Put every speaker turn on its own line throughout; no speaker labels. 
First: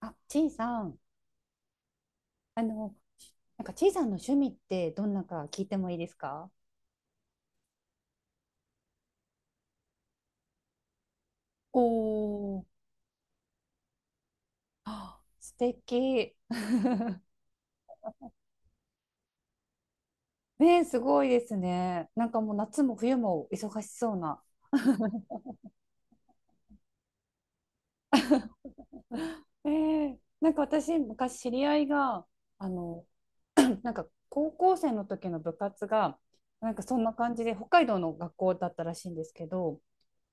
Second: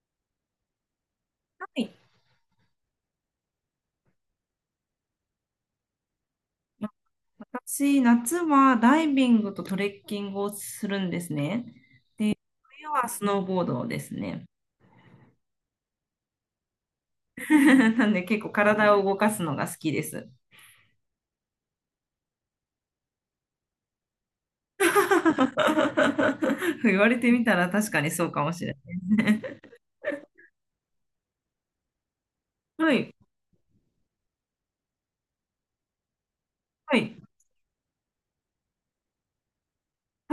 あ、ちいさん、
はい。
あの、なんかちいさんの趣味ってどんなか聞いてもいいですか？
私、夏はダイビングとトレッキングをするんですね。
おお、
冬はスノーボードですね。
あ素敵。
なんで結構体を動かすのが好きです。
ねえ、すごいですね。なんかもう夏も冬も忙しそうな。
言われてみたら確かにそうかもしれ
えなんか私、昔知り合いが、あ
ない。は
の、
い、
なんか高校生の時の部活がなんかそんな感じで北海道の学校だったらしいんですけど、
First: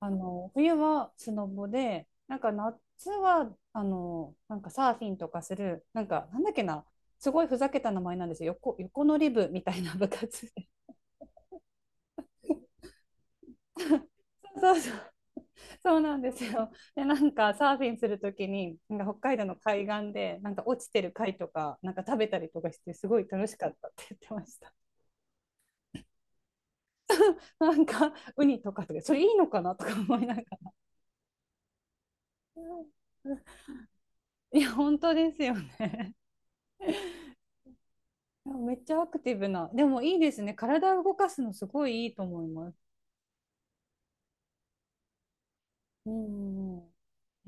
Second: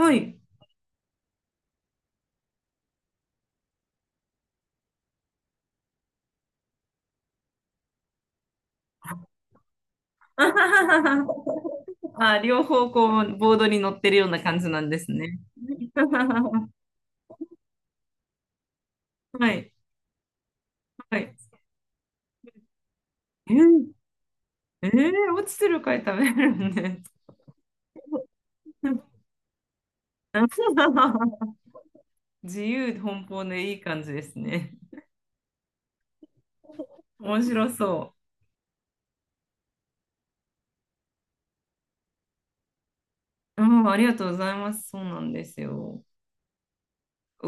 い、はい。
冬はスノボで、なんか夏はなんかサーフィンとかするなんかなんだっけな。すごいふざけた名前なんですよ。横乗り部みたいな部活で
あ、両方こう、ボードに乗ってるような感じ
そう
な
そ
ん
うそ
で
う、
すね。
そうなんですよ。でなんかサーフィンするときになんか北海道
は
の
い、
海岸でなんか落ちてる
はい。
貝とかなんか食べたりとかしてすごい楽
え
しかったっ
ー、
て言ってました。
えー、落ちてる貝食べれるんです。
なんかウニとかそれいいのかなとか思いながら。
自由奔放でいい感じです
いや
ね。
本当ですよね。
面白そ
めっちゃアクティブな。でもいいですね。体を動かすのすごいいいと思います。
う。うん、ありがとうございます。そうなんですよ。
うんうん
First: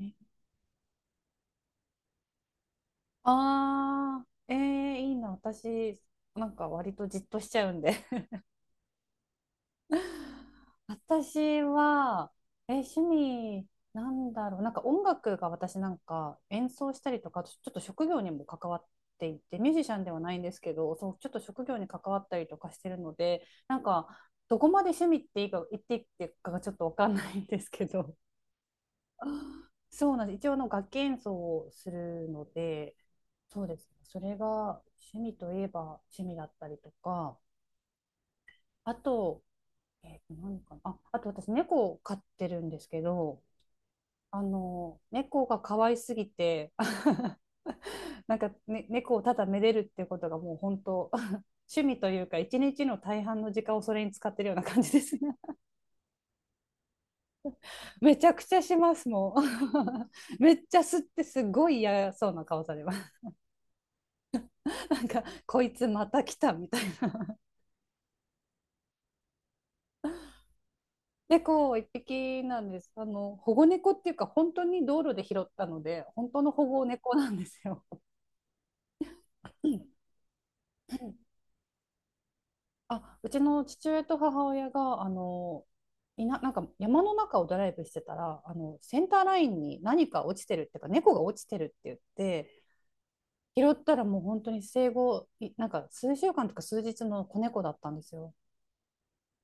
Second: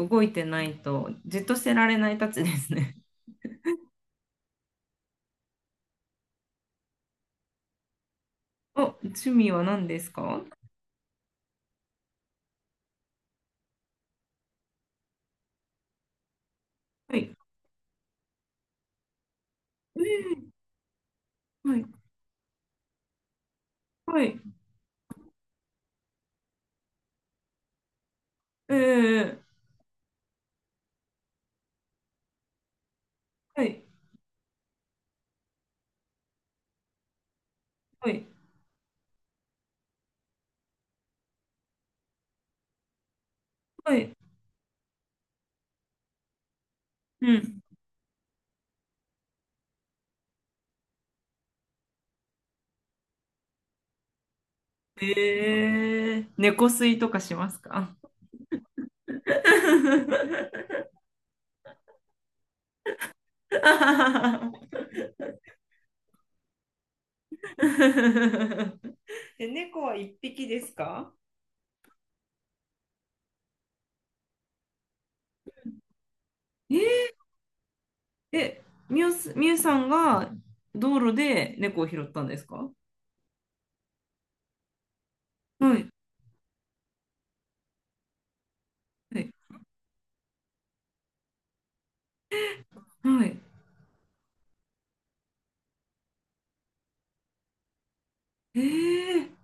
うん。
いてないと、じっとしてられないたちですね。
ああ、いいな。私、なんか割とじっとしちゃうんで。
お、趣味は何ですか？
私は、趣味、なんだろう、なんか音楽が私なんか演奏した
は
りと
い。
か、あとちょっと職業にも関わっていて、ミュージシャンではないんで
え
すけど、そう、ちょっと職
え、
業
はい。
に関わったりとかしてるので、なんか、
はい。
どこまで趣味っていいか、言っていいかがちょっとわかんないんですけど、
ええ、
そうなんです。一応楽器演奏をするので、そ
は
うで
い。
すね。それが趣味といえば趣味だったりとか、
はい。
あと、何かなあ、あと私、猫を飼ってるんですけど、
はい。
猫が可愛すぎて、
う ん。
なんか、ね、猫をただめでるっていうことがもう本当、趣味というか、一日の大半の時間をそれに使ってるような感じですね。
ええ、猫吸いとかしますか？
めちゃくちゃします、もう。めっちゃ吸ってすごい嫌そうな顔されます。なんか、こいつまた来たみたいな。
え、猫は一匹ですか？
猫一匹なんです。保護猫っていうか、本当に道路で拾ったので、本当の保護
ええ。
猫なんですよ。
え、みゆす、みゆさ んが道路で猫を拾ったんですか？
あ、うちの父親と母親が、
はい、
なんか山の中をドライブしてたら、センタ
は
ー
い、
ラインに何か落ちてるっていうか、猫が落ちてるって言って、
はい。
拾ったらもう本当に生後、なんか数週間とか数日の子猫だったんですよ。
ええ。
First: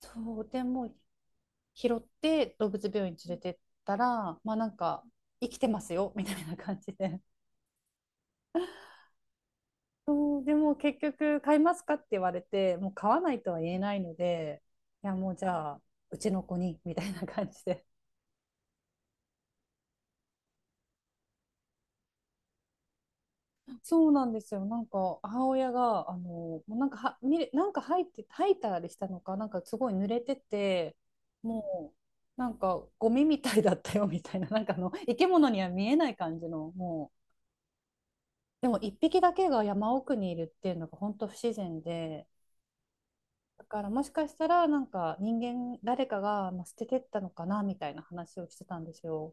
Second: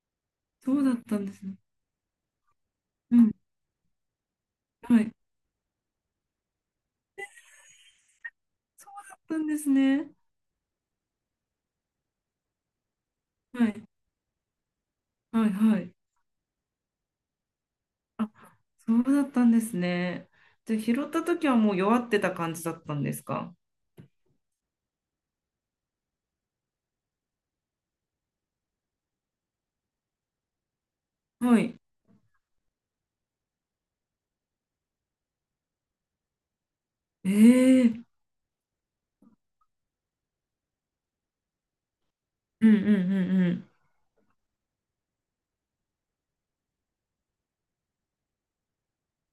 そう、で
そ
も
うだ
う
ったんですね。
拾って動物病院
うん、
連れてったら、まあなん
は
か、
い。
生きてますよ、みたいな感じで。
そうだったんですね。
そう、でも結局、買いますかって言われて、もう買わないとは
は
言え
い、
ないので、いや、もうじ
はい、
ゃ
は
あ、
い。
うちの子に、みたいな感じで。
あ、そうだったんですね。じゃあ、拾った時はもう弱ってた感じだったんですか？
そうなんですよ。なんか母親がもうなんかは見れなんか入って吐いたりしたのかなんかすごい濡れてて、
はい。
もうなんかゴミみたいだったよみたいな、なんか生き物には見えない感じの、も
ええ。
うでも一匹だけが山奥にいるっていうのが本当不自然で、
うんうんうんう
だ
ん。
からもしかしたらなんか人間誰かがまあ捨ててったのかなみたいな話をしてたんですよ。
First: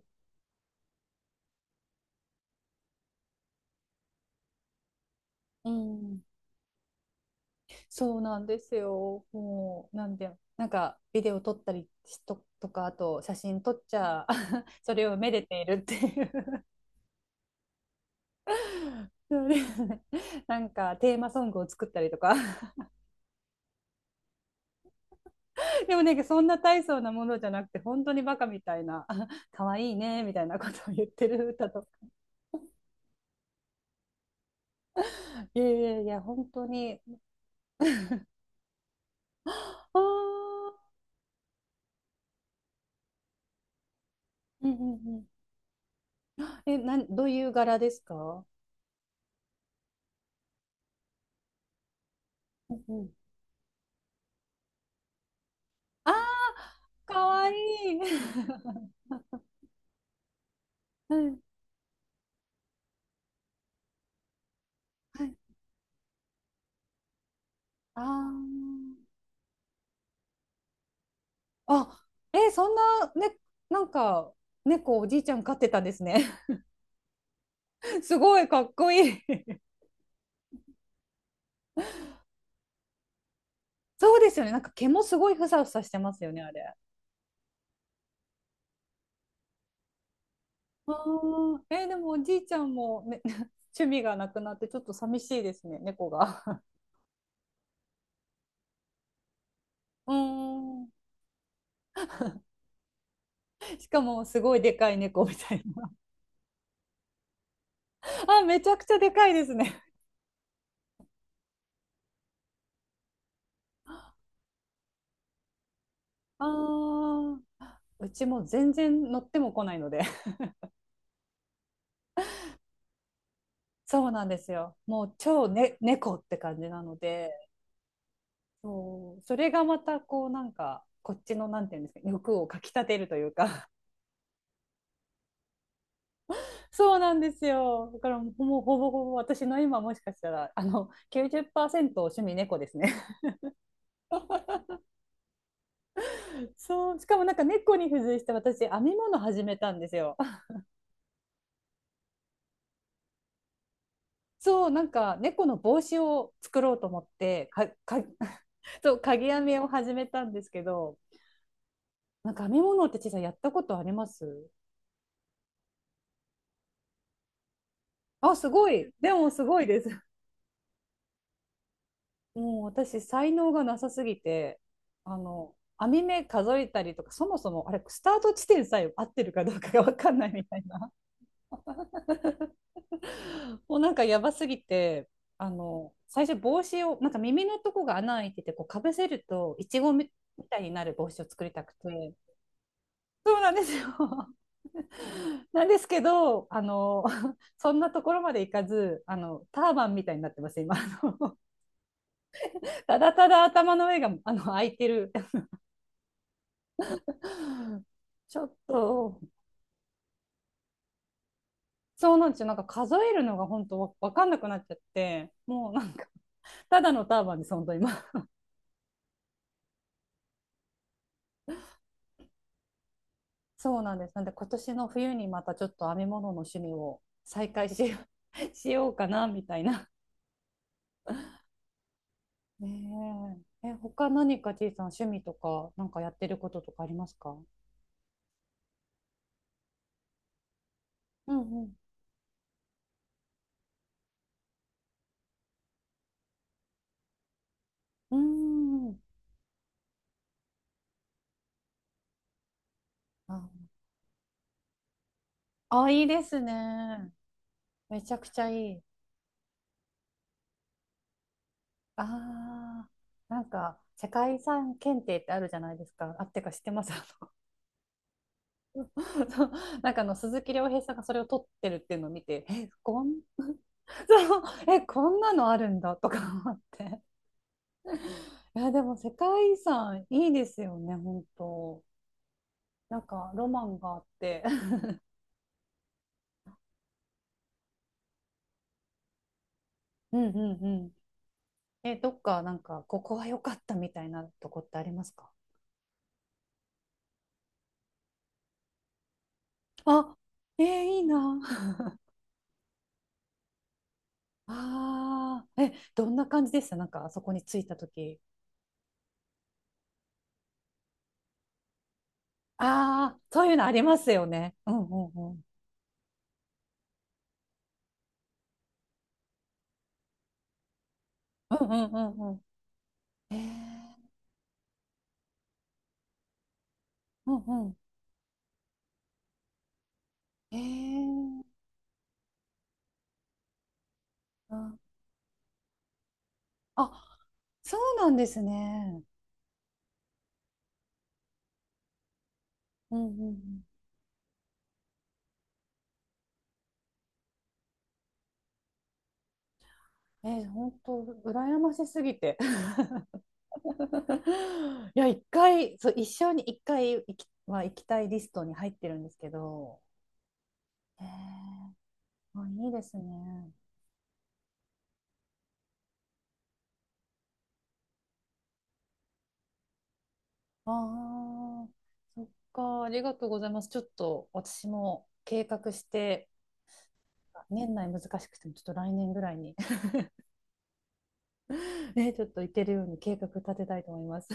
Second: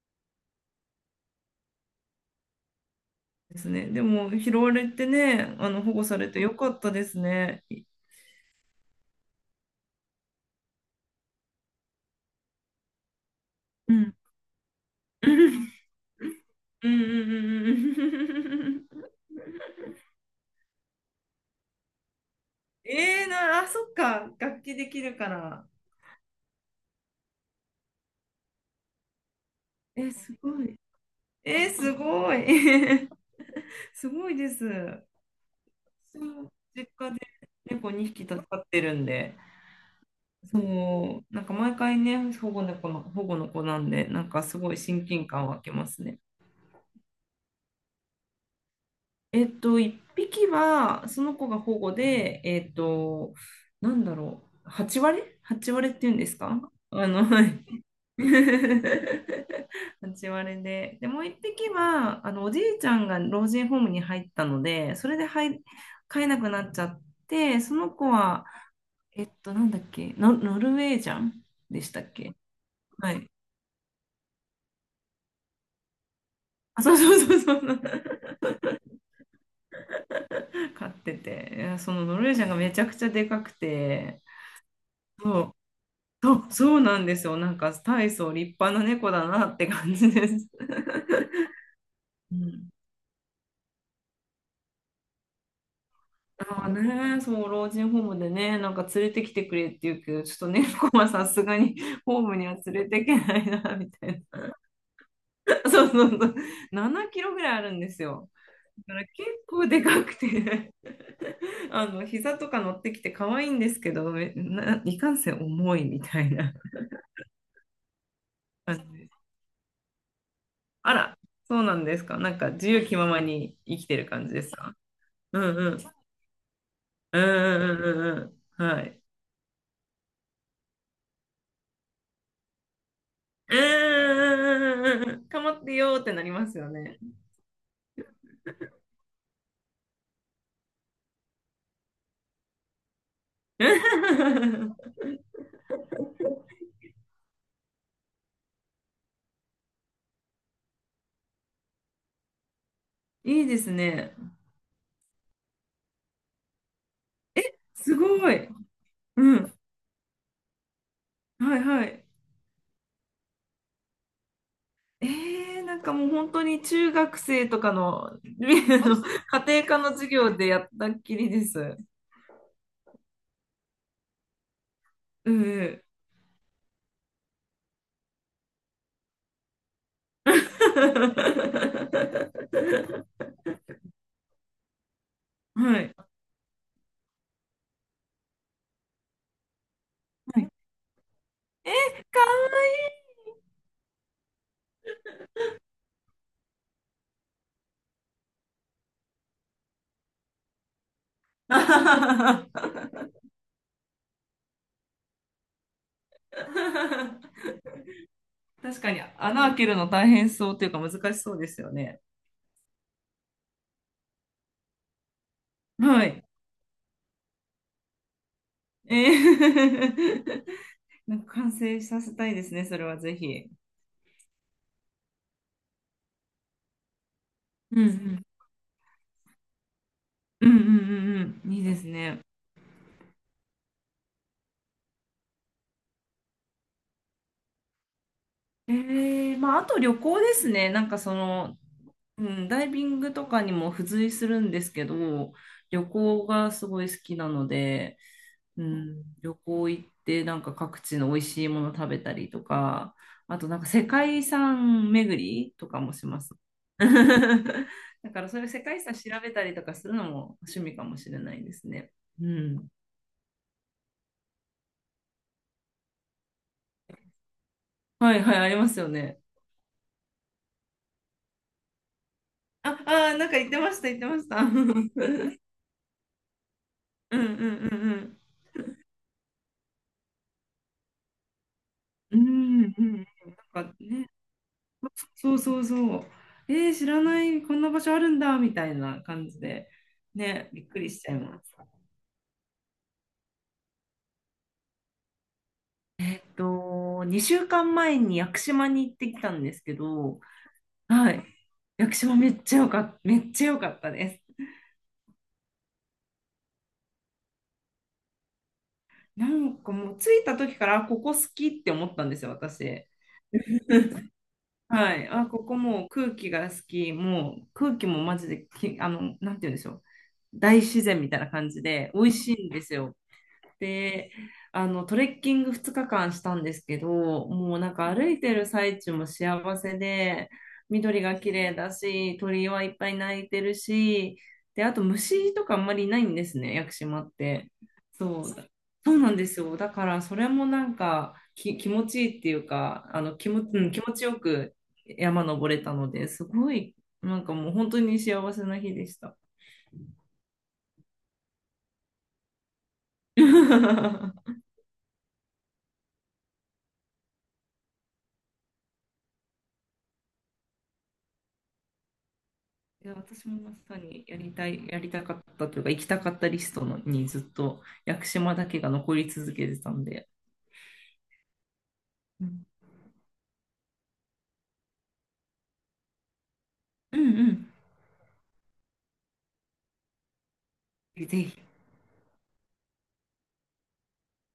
ですね。でも、拾われてね、
う
保護さ
ん、
れてよかったですね。い、
そうなんですよ。もう、なんで、なんか、ビデオ撮ったりとか、あと、写真撮っ
う
ち
ん。
ゃ、それをめでているって いう、
うん。
そうですね。 なんか、テーマソングを作ったりとか。
あ、そっか。楽器できるから。
でもなんか、そんな大層なものじゃなくて、本当にバカみたいな、可愛い
え、
ね、み
す
たいな
ご
こ
い。
とを言ってる
え
歌
ー、
とか。
すごい。すごいです。
いやいやい
そ
や、本
う、
当
実
に。
家で猫2匹飼ってるんで、
あー、
そう、なんか毎回ね、保護の子なんで、なんかす
うん
ご
う
い
ん
親
うん。
近感湧きますね。
え、どういう柄ですか？
1匹は、その子が保護で、
うんうん。
8割？ 8 割って
あ
いうんですか？
あ、か
は
わいい。
い。 8割で。で、
は
もう一
い
匹は、おじいちゃんが老人ホームに入ったので、それ
は
で
い、
入、飼えなくなっちゃって、その子は、
あ
えっと、なんだっけ、ノ、ノルウェージャン
あ。
でしたっけ？
あ、え、そんな、
はい。
ね、なんか、猫おじいちゃん飼ってたんですね。
あ、そう。
すごいかっこいい
飼ってて、いやそのノルウェージャンがめちゃくちゃでかく
そう
て、
ですよね。なんか毛もすごい
そ
ふ
う、
さふさしてますよ
そ
ね、あ
う、そ
れ。
うなんですよ。なんか大層立派な猫だなって感じです。
あー、でもお
う
じいちゃ
ん。
んも、ね、趣味がなくなってちょっと寂しいですね、猫が。
ああね、そう、老人ホームでね、なんか連れてきてくれって言う
う
け
ー
ど、ちょっと猫
ん。
は さすがにホームには連れてけないな、
し
み
か
たい
もす
な。
ごいでかい猫みたい
そうそ
な。
うそう。7キロぐらいあるんです よ。
あ、めちゃくち
だ
ゃ
から
で
結
かいです
構
ね。
でかくて、 膝とか乗ってきて可愛いんですけど、いかんせん重いみたい
あ
な
ー、うちも全
感じで
然乗
す。
っても来ないので。
あら、そうなんですか。なんか自由気ままに生きてる
そうなん
感じ
で
で
す
す
よ。
か。
もう
う
超
んう
ね、
ん。
猫って感じなの
うん
で。
うんうんうんうん。はい。
そう、それがまたこうなんかこっちのなんていうんですか、欲をかきたてるという
う
か。
ーん。かまってよーってなります よ
そう
ね。
なんですよ。だからもうほぼほぼ私の今もしかしたら90%趣味猫ですね。 そう、しかもなんか猫に付随して私編み物始めたんですよ。
いいですね。
そうなんか猫の帽子を作ろうと思って
すごい。
そう、鍵
う
編
ん。
みを始めたんですけど、
はいはい。
なんか編み物ってちさい、やったことあります？
えー、なんかもう本当に中学生とかの、
あ、すごい。でもす
家
ご
庭
い
科
です。
の授業でやったっきりです。
もう私、才能がなさすぎて、
うん。
網目数えたりとか、そもそもあれ、スタート地点さえ合ってるかどうかが分かんないみ たいな。もうなんかやばすぎて、
はい。
最初帽子を、なんか耳のとこが穴開いてて、こうかぶせると、いちごみ
はい。
たいになる帽子を作りた
え、
くて。
かわい
そうなんですよ。なんですけど、そんなところまでいかず、ターバンみたいになってます、今。た
い。
だただ頭の上が開いてる。 ちょっ
確かに
と、
穴開けるの大変そうというか難しそうですよね。
そうなんですよ。なんか数えるのが本当わかんなくなっちゃって、もうなん
は
か、
い。
ただのターバンです、本当今。
えー。 なんか完成させたいですね、それはぜひ。
そうなんです。なんで今年の冬にまたちょっと編み物の趣味を再開
う
しよ
ん
う、しようかな、みたいな。
うん。いいですね。
ねえ。え、他何か T さん趣味とか、なんかやってることとかありますか？
えー、まあ、あと旅行ですね。
うん
うん、ダイビングとかにも付随するんですけど、旅行がすごい好きなので、
う
う
ん。うーん。
ん、旅行行ってなんか各地の美味しいもの食べたりとか、あとなん
あ、
か世界遺産巡りとか
あ、
も
い
し
い
ま
で
す。
す ね。め
だ
ちゃ
か
く
らそ
ち
ういう
ゃ
世
い
界遺
い。
産調べたりとかするのも趣味かもしれないですね。
あ
うん。
あ、なんか世界遺産検定ってあるじゃないですか。あってか、知ってます？
はいはい、ありますよね。
そうなんか鈴木亮平さんがそれを取ってるっていうのを見て、え、こん、
なんか言ってました、言って ました。
そ う、
うん
こんなのあるんだとか思って。
うんうんうん。
いや、でも世界遺産いいですよね、本当。
うん。
なんかロ
な
マ
んか
ンがあっ
ね、
て。
そう。えー、知らない、こんな場所あるんだ、みたいな感じで、
うんう
ね、
ん
びっ
う
くり
ん。
しちゃいます。
え、どっかなんかここは良かったみたいなとこってありますか？
えっと、2週間前に屋久島に行ってきたんですけ
あ、
ど、
えーいい
はい。
な。
屋久島めっちゃよかった、めっちゃ良かったです。
ああ、え、どんな感じでした、なんかあそこに着いた時？
なんかもう着いた時から、あ、ここ好きって思ったんですよ、私。
ああ、そういうのありますよね。うんう
はい。
ん
あ、
うん。
ここもう空気が好き、もう空気もマジでき、あの、なんて言うんでしょう。大自然みたいな感
うん
じ
うん
で
う
美味
んう
しいん
ん。
ですよ。
へえ、
で、トレッキング2日間したんですけど、
うん
もう
う
なん
ん。
か歩いてる最中も幸せで、
へ
緑が
え、
綺麗だし、鳥はいっぱい鳴いてるし、で、あと虫とかあんまりいないんですね、屋久
あ、
島っ
あ、
て。
そうなん
そ
です
う、そう
ね。
なんですよ。だからそれもなんか気持ちいいっていうか、
うんうん
気持ちよく山登れたので、すごい、なんかもう本当に幸せな日でした。
うん。えー、本当、羨ましすぎて。い や、一回、そう、一生に一回は行きたいリストに入ってるんですけど。へえ、あ、いいで
いや、
す
私も
ね。
まさにやりたい、やりたかったというか、行きたかったリストのにずっと屋久島だけが残り続けてたんで、
ああ、そ
う
っ
ん、
か、ありがとうございます。ちょっと私も計画して。
うんうん、
年内難しくても、ちょっと来年ぐらいに
ぜひ
ね、ちょっと行けるように計画立てたいと思います。